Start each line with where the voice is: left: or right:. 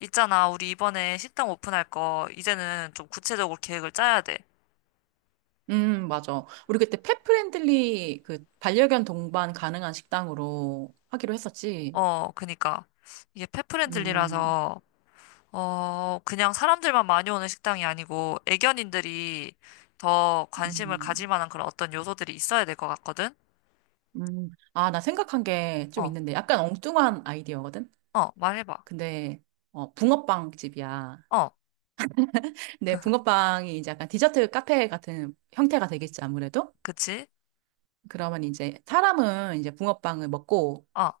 left: 있잖아, 우리 이번에 식당 오픈할 거, 이제는 좀 구체적으로 계획을 짜야 돼.
right: 맞아. 우리 그때 펫 프렌들리 그 반려견 동반 가능한 식당으로 하기로 했었지.
left: 어, 그니까. 이게
right: 음,
left: 펫프렌들리라서, 어, 그냥 사람들만 많이 오는 식당이 아니고, 애견인들이 더 관심을 가질
right: 음,
left: 만한 그런 어떤 요소들이 있어야 될 것 같거든?
right: 아, 나 생각한 게 좀
left: 어,
right: 있는데 약간 엉뚱한 아이디어거든?
left: 어, 말해봐.
right: 근데, 붕어빵 집이야.
left: 어,
right: 근데 붕어빵이 이제 약간 디저트 카페 같은 형태가 되겠지, 아무래도?
left: 그치?
right: 그러면 이제 사람은 이제 붕어빵을 먹고
left: 어,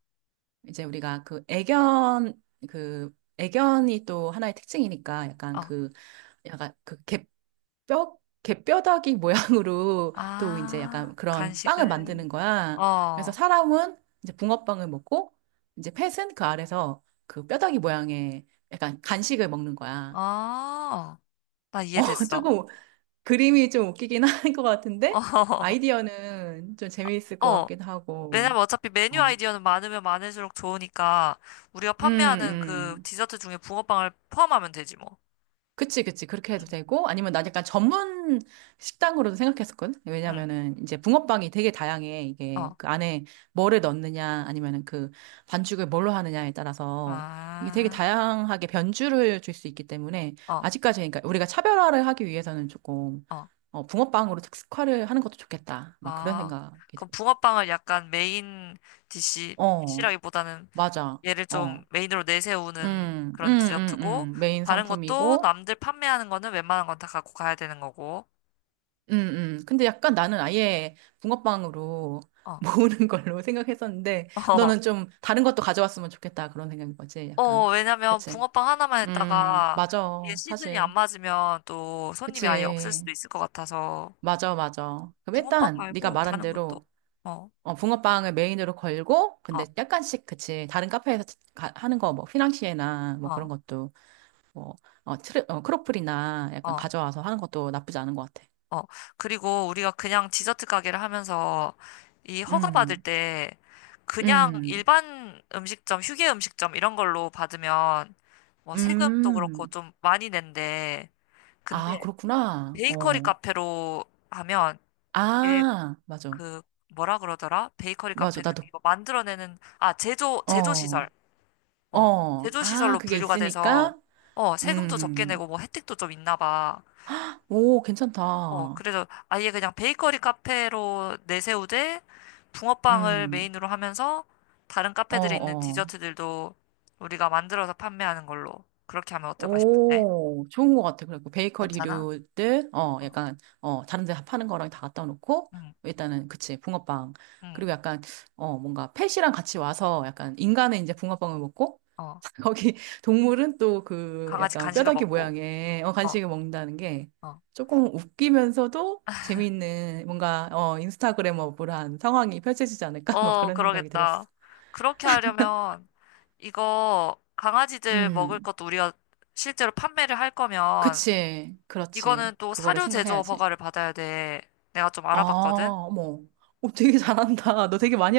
right: 이제 우리가 그 애견이 또 하나의 특징이니까 약간
left: 어.
right: 그, 약간 그 개, 뼈, 개뼈다귀 모양으로 또 이제
left: 아,
right: 약간 그런 빵을
left: 간식을.
right: 만드는
left: 어,
right: 거야. 그래서
left: 어.
right: 사람은 이제 붕어빵을 먹고 이제 펫은 그 아래서 그 뼈다귀 모양의 약간 간식을 먹는 거야.
left: 나 이해됐어.
right: 조금 그림이 좀 웃기긴 한 것 같은데 아이디어는 좀 재미있을
left: 어,
right: 것
left: 어.
right: 같기도 하고.
left: 왜냐면 어차피 메뉴
right: 어.
left: 아이디어는 많으면 많을수록 좋으니까 우리가
right: 음,
left: 판매하는 그
right: 음.
left: 디저트 중에 붕어빵을 포함하면 되지 뭐.
right: 그치, 그치. 그렇게
left: 음.
right: 해도 되고, 아니면 난 약간 전문 식당으로도 생각했었거든?
left: 응.
right: 왜냐면은 이제 붕어빵이 되게 다양해. 이게
left: 어.
right: 그 안에 뭐를 넣느냐, 아니면은 그 반죽을 뭘로 하느냐에 따라서 이게 되게
left: 아.
right: 다양하게 변주를 줄 수 있기 때문에
left: 어.
right: 아직까지 그러니까 우리가 차별화를 하기 위해서는 조금
left: 어.
right: 붕어빵으로 특색화를 하는 것도 좋겠다. 막 그런
left: 아.
right: 생각이
left: 그럼
right: 들어.
left: 붕어빵을 약간 메인 디시
right: 어,
left: 디시라기보다는
right: 맞아.
left: 얘를 좀
right: 어.
left: 메인으로 내세우는
right: 음, 음,
left: 그런
right: 음,
left: 디저트고,
right: 메인
left: 다른 것도
right: 상품이고,
left: 남들 판매하는 거는 웬만한 건 다 갖고 가야 되는 거고.
right: 음, 근데 약간 나는 아예 붕어빵으로
left: 어.
right: 모으는 걸로 생각했었는데, 너는 좀 다른 것도 가져왔으면 좋겠다. 그런 생각인 거지, 약간.
left: 어, 왜냐면
right: 그치?
left: 붕어빵 하나만 했다가 이게
right: 맞아.
left: 시즌이
right: 사실.
left: 안 맞으면 또 손님이 아예 없을
right: 그치.
left: 수도 있을 것 같아서,
right: 맞아, 맞아. 그럼
left: 붕어빵
right: 일단, 네가
left: 말고
right: 말한
left: 다른 것도.
right: 대로,
left: 어,
right: 붕어빵을 메인으로 걸고,
left: 어,
right: 근데 약간씩, 그치. 다른 카페에서 하는 거, 뭐, 휘낭시에나, 뭐, 그런
left: 어,
right: 것도, 뭐, 크로플이나 약간
left: 어,
right: 가져와서 하는 것도 나쁘지 않은 것 같아.
left: 어. 그리고 우리가 그냥 디저트 가게를 하면서 이 허가 받을
right: 음,
left: 때 그냥
right: 음,
left: 일반 음식점, 휴게 음식점 이런 걸로 받으면 뭐 세금도 그렇고
right: 음.
left: 좀 많이 낸대.
right: 아,
left: 근데
right: 그렇구나.
left: 베이커리
right: 어.
left: 카페로 하면, 예,
right: 아, 맞아.
left: 그 뭐라 그러더라? 베이커리
right: 맞아.
left: 카페는
right: 나도,
left: 이거 만들어내는 아 제조
right: 어,
left: 시설, 어, 제조
right: 아,
left: 시설로
right: 그게
left: 분류가 돼서
right: 있으니까?
left: 어 세금도 적게 내고
right: 음.
left: 뭐 혜택도 좀 있나 봐.
right: 오,
left: 어,
right: 괜찮다.
left: 그래서 아예 그냥 베이커리 카페로 내세우되 붕어빵을
right: 음.
left: 메인으로 하면서 다른
right: 어,
left: 카페들에 있는
right: 어.
left: 디저트들도 우리가 만들어서 판매하는 걸로 그렇게 하면 어떨까 싶은데,
right: 오, 좋은 것 같아. 그래갖고
left: 괜찮아?
right: 베이커리류들,
left: 어,
right: 약간, 다른 데 파는 거랑 다 갖다 놓고,
left: 응,
right: 일단은, 그치, 붕어빵.
left: 응,
right: 그리고 약간, 뭔가 펫이랑 같이 와서 약간 인간은 이제 붕어빵을 먹고,
left: 어,
right: 거기 동물은 또 그
left: 강아지
right: 약간
left: 간식을
right: 뼈다귀
left: 먹고.
right: 모양의
left: 어,
right: 간식을 먹는다는 게
left: 어.
right: 조금 웃기면서도 재미있는 뭔가, 인스타그램어블한 상황이 펼쳐지지 않을까? 막
left: 어,
right: 그런 생각이 들었어.
left: 그러겠다. 그렇게 하려면 이거 강아지들 먹을
right: 음,
left: 것도 우리가 실제로 판매를 할 거면
right: 그치, 그렇지.
left: 이거는 또
right: 그거를
left: 사료 제조
right: 생각해야지.
left: 허가를 받아야 돼. 내가 좀
right: 아,
left: 알아봤거든.
right: 어머. 되게 잘한다. 너 되게 많이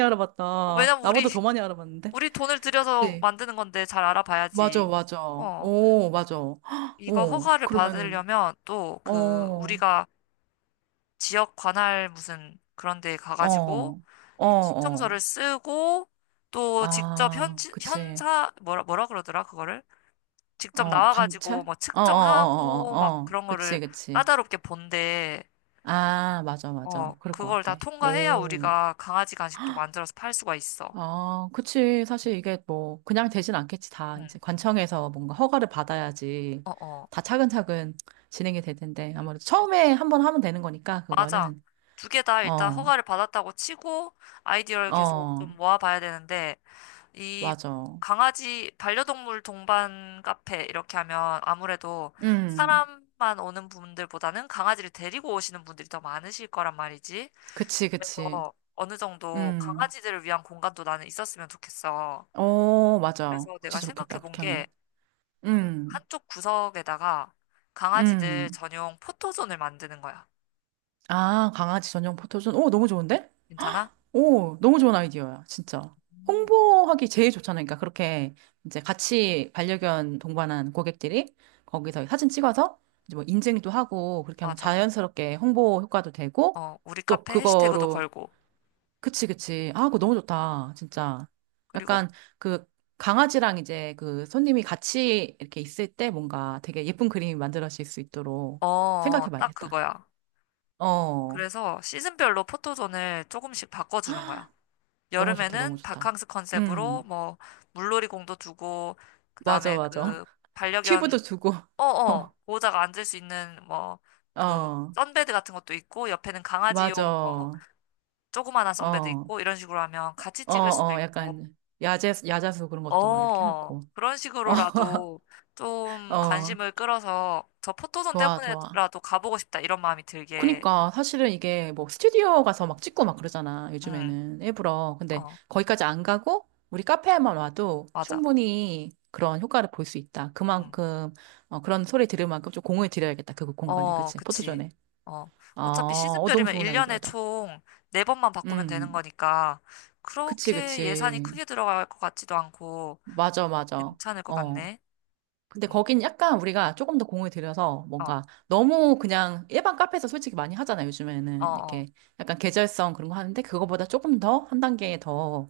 left: 어,
right: 알아봤다.
left: 왜냐면 우리
right: 나보다 더 많이 알아봤는데?
left: 우리 돈을 들여서
right: 그치?
left: 만드는 건데 잘
right: 맞아,
left: 알아봐야지.
right: 맞아.
left: 어,
right: 오, 맞아. 헉,
left: 이거
right: 오,
left: 허가를
right: 그러면은,
left: 받으려면 또 그
right: 어,
left: 우리가 지역 관할 무슨 그런 데 가가지고
right: 어, 어,
left: 이거
right: 어.
left: 신청서를 쓰고, 또 직접 현
right: 아, 그치.
left: 현사 뭐라 뭐라 그러더라 그거를? 직접 나와가지고
right: 감찰?
left: 뭐
right: 어, 어, 어, 어,
left: 측정하고
right: 어.
left: 막
right: 어.
left: 그런
right: 그치,
left: 거를
right: 그치.
left: 까다롭게 본데,
right: 아, 맞아,
left: 어,
right: 맞아. 그럴 것
left: 그걸 다
right: 같아.
left: 통과해야
right: 오.
left: 우리가 강아지 간식도 만들어서 팔 수가 있어.
right: 아, 그치. 사실 이게 뭐, 그냥 되진 않겠지. 다
left: 응,
right: 이제 관청에서 뭔가 허가를 받아야지
left: 어, 어,
right: 다 차근차근 진행이 될 텐데.
left: 응.
right: 아무래도 처음에 한 번 하면 되는 거니까,
left: 맞아.
right: 그거는.
left: 두 개 다 일단
right: 어,
left: 허가를 받았다고 치고 아이디어를 계속 좀
right: 어,
left: 모아봐야 되는데, 이
right: 맞아.
left: 강아지 반려동물 동반 카페 이렇게 하면 아무래도
right: 음,
left: 사람만 오는 분들보다는 강아지를 데리고 오시는 분들이 더 많으실 거란 말이지.
right: 그치, 그치.
left: 그래서 어느 정도
right: 음,
left: 강아지들을 위한 공간도 나는 있었으면 좋겠어.
right: 맞아.
left: 그래서
right: 그치,
left: 내가
right: 좋겠다.
left: 생각해 본
right: 그렇게
left: 게
right: 하면.
left: 그
right: 음,
left: 한쪽 구석에다가 강아지들
right: 음.
left: 전용 포토존을 만드는 거야.
right: 아, 강아지 전용 포토존. 오, 너무 좋은데?
left: 괜찮아?
right: 오, 너무 좋은 아이디어야, 진짜.
left: 음.
right: 홍보하기 제일 좋잖아요. 그러니까 그렇게 이제 같이 반려견 동반한 고객들이 거기서 사진 찍어서 이제 뭐 인증도 하고 그렇게 하면
left: 맞아.
right: 자연스럽게 홍보 효과도 되고
left: 어, 우리
right: 또
left: 카페 해시태그도
right: 그거로
left: 걸고.
right: 그치, 그치. 아, 그거 너무 좋다, 진짜.
left: 그리고
right: 약간 그 강아지랑 이제 그 손님이 같이 이렇게 있을 때 뭔가 되게 예쁜 그림이 만들어질 수 있도록
left: 어, 어,
right: 생각해
left: 딱
right: 봐야겠다.
left: 그거야.
right: 어,
left: 그래서 시즌별로 포토존을 조금씩 바꿔주는 거야.
right: 너무 좋다, 너무
left: 여름에는
right: 좋다.
left: 바캉스 컨셉으로
right: 음,
left: 뭐 물놀이공도 두고,
right: 맞아,
left: 그다음에
right: 맞아.
left: 그
right: 튜브도
left: 반려견,
right: 두고,
left: 어어 보호자가 앉을 수 있는 뭐
right: 어,
left: 그
right: 어,
left: 선베드 같은 것도 있고, 옆에는
right: 맞아.
left: 강아지용 뭐 조그만한 선베드
right: 어,
left: 있고, 이런 식으로 하면 같이 찍을 수도 있고,
right: 약간, 야자수 그런 것도 막 이렇게
left: 어,
right: 해놓고.
left: 그런
right: 어,
left: 식으로라도 좀
right: 어,
left: 관심을 끌어서 저 포토존
right: 좋아, 좋아.
left: 때문에라도 가보고 싶다 이런 마음이 들게.
right: 그니까, 사실은 이게 뭐 스튜디오 가서 막 찍고 막 그러잖아,
left: 응어
right: 요즘에는. 일부러. 근데 거기까지 안 가고, 우리 카페에만 와도
left: 맞아.
right: 충분히 그런 효과를 볼 수 있다. 그만큼, 그런 소리 들을 만큼 좀 공을 들여야겠다. 그 공간에.
left: 응어
right: 그치?
left: 그치.
right: 포토존에.
left: 어,
right: 어,
left: 어차피
right: 너무
left: 시즌별이면
right: 좋은
left: 1년에
right: 아이디어다.
left: 총 4번만 바꾸면 되는
right: 음,
left: 거니까
right: 그치,
left: 그렇게 예산이
right: 그치.
left: 크게 들어갈 것 같지도 않고,
right: 맞아, 맞아.
left: 괜찮을 것
right: 어.
left: 같네.
right: 근데
left: 응.
right: 거긴 약간 우리가 조금 더 공을 들여서
left: 어,
right: 뭔가 너무 그냥 일반 카페에서 솔직히 많이 하잖아,
left: 어,
right: 요즘에는.
left: 어,
right: 이렇게 약간 계절성 그런 거 하는데 그거보다 조금 더 한 단계 더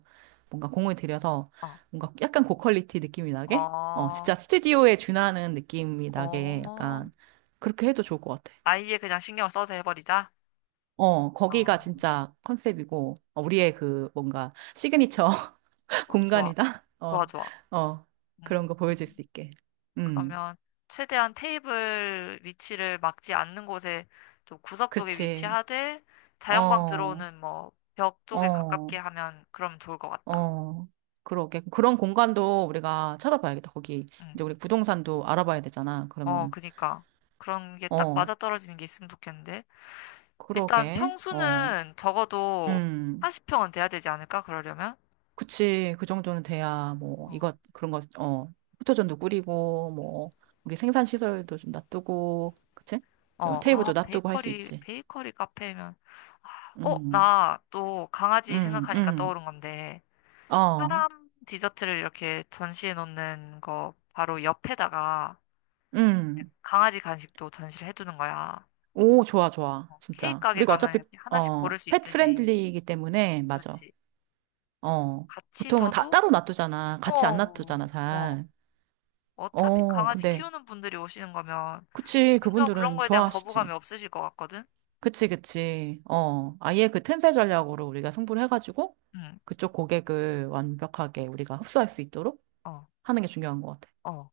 right: 뭔가 공을 들여서
left: 어,
right: 뭔가 약간 고퀄리티 느낌이 나게? 진짜 스튜디오에 준하는 느낌이
left: 어,
right: 나게
left: 어.
right: 약간 그렇게 해도 좋을 것 같아.
left: 아예 그냥 신경을 써서 해버리자. 어,
right: 거기가
left: 어,
right: 진짜 컨셉이고, 우리의 그 뭔가 시그니처
left: 좋아,
right: 공간이다?
left: 좋아,
right: 어,
left: 좋아.
right: 어, 그런
left: 음,
right: 거 보여줄 수 있게. 음.
left: 그러면 최대한 테이블 위치를 막지 않는 곳에 좀 구석 쪽에
right: 그치.
left: 위치하되 자연광
right: 어,
left: 들어오는 뭐 벽 쪽에
right: 어,
left: 가깝게 하면 그럼 좋을 것 같다.
right: 어. 그러게. 그런 공간도 우리가 찾아봐야겠다. 거기,
left: 응.
right: 이제 우리 부동산도 알아봐야 되잖아.
left: 어,
right: 그러면은.
left: 그니까. 그런 게 딱
right: 어,
left: 맞아떨어지는 게 있으면 좋겠는데. 일단
right: 그러게. 어,
left: 평수는 적어도
right: 음.
left: 40평은 돼야 되지 않을까? 그러려면?
right: 그치. 그 정도는 돼야, 뭐,
left: 어,
right: 이것, 그런 거, 포토존도 꾸리고, 뭐, 우리 생산시설도 좀 놔두고, 그치?
left: 어, 아,
right: 테이블도 놔두고 할 수
left: 베이커리,
right: 있지.
left: 베이커리 카페면. 어,
right: 음,
left: 나 또 강아지
right: 음,
left: 생각하니까
right: 음.
left: 떠오른 건데,
right: 어,
left: 사람 디저트를 이렇게 전시해 놓는 거 바로 옆에다가
right: 음.
left: 강아지 간식도 전시를 해두는 거야.
right: 오, 좋아, 좋아.
left: 어, 케이크
right: 진짜.
left: 가게
right: 우리가
left: 가면
right: 어차피,
left: 이렇게 하나씩 고를 수
right: 펫
left: 있듯이.
right: 프렌들리이기 때문에, 맞아.
left: 그렇지.
right: 어,
left: 같이
right: 보통은 다
left: 둬도,
right: 따로 놔두잖아. 같이 안
left: 어,
right: 놔두잖아,
left: 어,
right: 잘.
left: 어차피 강아지
right: 근데,
left: 키우는 분들이 오시는 거면
right: 그치,
left: 전혀 그런
right: 그분들은
left: 거에 대한
right: 좋아하시지.
left: 거부감이 없으실 것 같거든?
right: 그치, 그치. 아예 그 틈새 전략으로 우리가 승부를 해가지고,
left: 응,
right: 그쪽 고객을 완벽하게 우리가 흡수할 수 있도록
left: 어,
right: 하는 게 중요한 것 같아.
left: 어.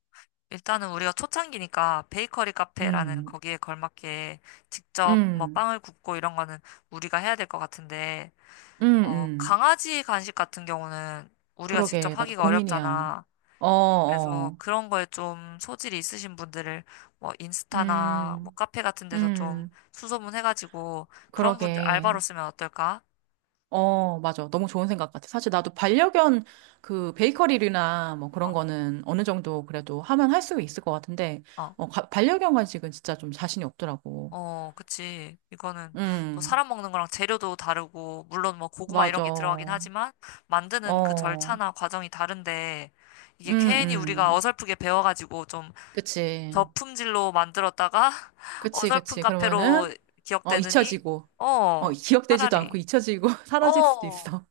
left: 일단은 우리가 초창기니까 베이커리 카페라는
right: 음,
left: 거기에 걸맞게 직접 뭐
right: 음,
left: 빵을 굽고 이런 거는 우리가 해야 될 것 같은데,
right: 음,
left: 어,
right: 음.
left: 강아지 간식 같은 경우는 우리가
right: 그러게,
left: 직접
right: 나도
left: 하기가
right: 고민이야.
left: 어렵잖아.
right: 어,
left: 그래서
right: 어.
left: 그런 거에 좀 소질이 있으신 분들을 뭐 인스타나 뭐
right: 음,
left: 카페 같은 데서 좀
right: 음.
left: 수소문 해가지고 그런 분들 알바로
right: 그러게.
left: 쓰면 어떨까?
right: 맞아. 너무 좋은 생각 같아. 사실 나도 반려견 그 베이커리나 뭐 그런
left: 어,
right: 거는 어느 정도 그래도 하면 할 수 있을 것 같은데,
left: 어.
right: 반려견 간식은 진짜 좀 자신이 없더라고.
left: 어, 그치. 이거는 또
right: 음,
left: 사람 먹는 거랑 재료도 다르고, 물론 뭐 고구마 이런
right: 맞아.
left: 게 들어가긴 하지만, 만드는 그
right: 어,
left: 절차나 과정이 다른데,
right: 음,
left: 이게 괜히 우리가
right: 음.
left: 어설프게 배워가지고 좀
right: 그치.
left: 저품질로 만들었다가,
right: 그치,
left: 어설픈
right: 그치.
left: 카페로
right: 그러면은,
left: 기억되느니,
right: 잊혀지고,
left: 어,
right: 기억되지도 않고
left: 차라리,
right: 잊혀지고 사라질 수도
left: 어,
right: 있어.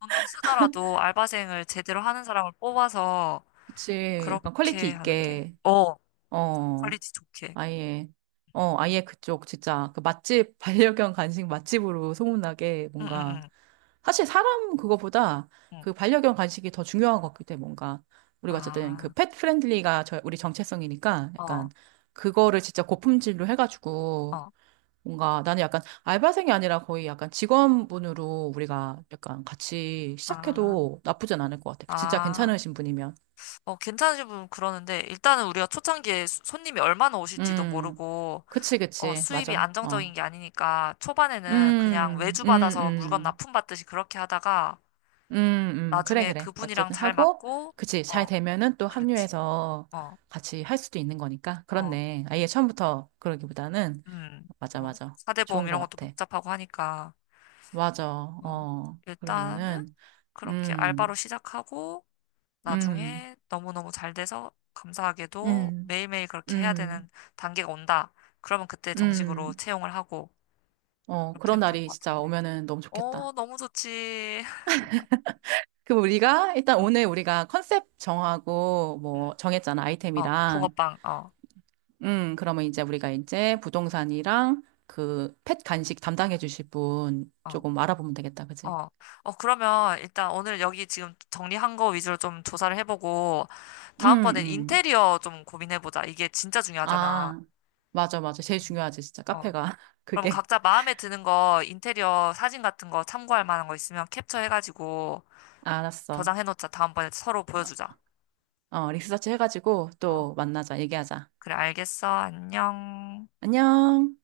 left: 돈 좀 쓰더라도 알바생을 제대로 하는 사람을 뽑아서,
right: 그치. 약간 퀄리티
left: 그렇게 하는 게,
right: 있게.
left: 어,
right: 어.
left: 퀄리티 좋게.
right: 아예, 아예 그쪽, 진짜, 그 맛집, 반려견 간식 맛집으로 소문나게
left: 응, 응,
right: 뭔가,
left: 응,
right: 사실 사람 그거보다
left: 응.
right: 그 반려견 간식이 더 중요한 것 같기 때문에 뭔가, 우리가 어쨌든 그
left: 아,
right: 펫 프렌들리가 우리 정체성이니까
left: 어,
right: 약간 그거를 진짜 고품질로 해가지고
left: 어,
right: 뭔가 나는 약간 알바생이 아니라 거의 약간 직원분으로 우리가 약간 같이
left: 아.
right: 시작해도 나쁘진 않을 것 같아. 그 진짜
left: 아,
right: 괜찮으신 분이면.
left: 어, 괜찮으신 분 그러는데, 일단은 우리가 초창기에 손님이 얼마나 오실지도
right: 음,
left: 모르고,
right: 그치,
left: 어,
right: 그치.
left: 수입이
right: 맞아.
left: 안정적인
right: 어.
left: 게 아니니까, 초반에는 그냥
right: 음,
left: 외주
right: 음,
left: 받아서 물건
right: 음.
left: 납품받듯이 그렇게 하다가,
right: 그래,
left: 나중에
right: 그래.
left: 그분이랑
right: 어쨌든
left: 잘
right: 하고,
left: 맞고,
right: 그치. 잘
left: 어,
right: 되면은 또
left: 그렇지.
right: 합류해서
left: 어,
right: 같이 할 수도 있는 거니까.
left: 어,
right: 그렇네. 아예 처음부터 그러기보다는.
left: 음,
right: 맞아,
left: 어,
right: 맞아.
left: 사대보험
right: 좋은 것
left: 이런 것도
right: 같아.
left: 복잡하고 하니까,
right: 맞아.
left: 어, 일단은
right: 그러면은,
left: 그렇게 알바로
right: 음,
left: 시작하고,
right: 음,
left: 나중에 너무너무 잘 돼서 감사하게도
right: 음,
left: 매일매일 그렇게 해야
right: 음,
left: 되는 단계가 온다. 그러면 그때 정식으로
right: 음.
left: 채용을 하고 이렇게
right: 그런
left: 해도 될
right: 날이
left: 것
right: 진짜
left: 같은데.
right: 오면은 너무 좋겠다.
left: 어, 너무 좋지.
right: 그럼 우리가, 일단
left: 어,
right: 오늘 우리가 컨셉 정하고,
left: 응.
right: 뭐, 정했잖아,
left: 어,
right: 아이템이랑.
left: 붕어빵. 어,
right: 그러면 이제 우리가 이제 부동산이랑 그 펫 간식 담당해 주실 분
left: 어,
right: 조금 알아보면 되겠다, 그지?
left: 어. 어, 그러면 일단 오늘 여기 지금 정리한 거 위주로 좀 조사를 해보고
right: 음,
left: 다음번엔
right: 음.
left: 인테리어 좀 고민해보자. 이게 진짜 중요하잖아.
right: 아, 맞아, 맞아. 제일
left: 음.
right: 중요하지, 진짜.
left: 어.
right: 카페가.
left: 그럼
right: 그게.
left: 각자 마음에 드는 거 인테리어 사진 같은 거 참고할 만한 거 있으면 캡처해가지고
right: 알았어.
left: 저장해놓자. 다음번에 서로 보여주자.
right: 리서치 해가지고
left: 어,
right: 또 만나자, 얘기하자.
left: 그래, 알겠어. 안녕.
right: 안녕.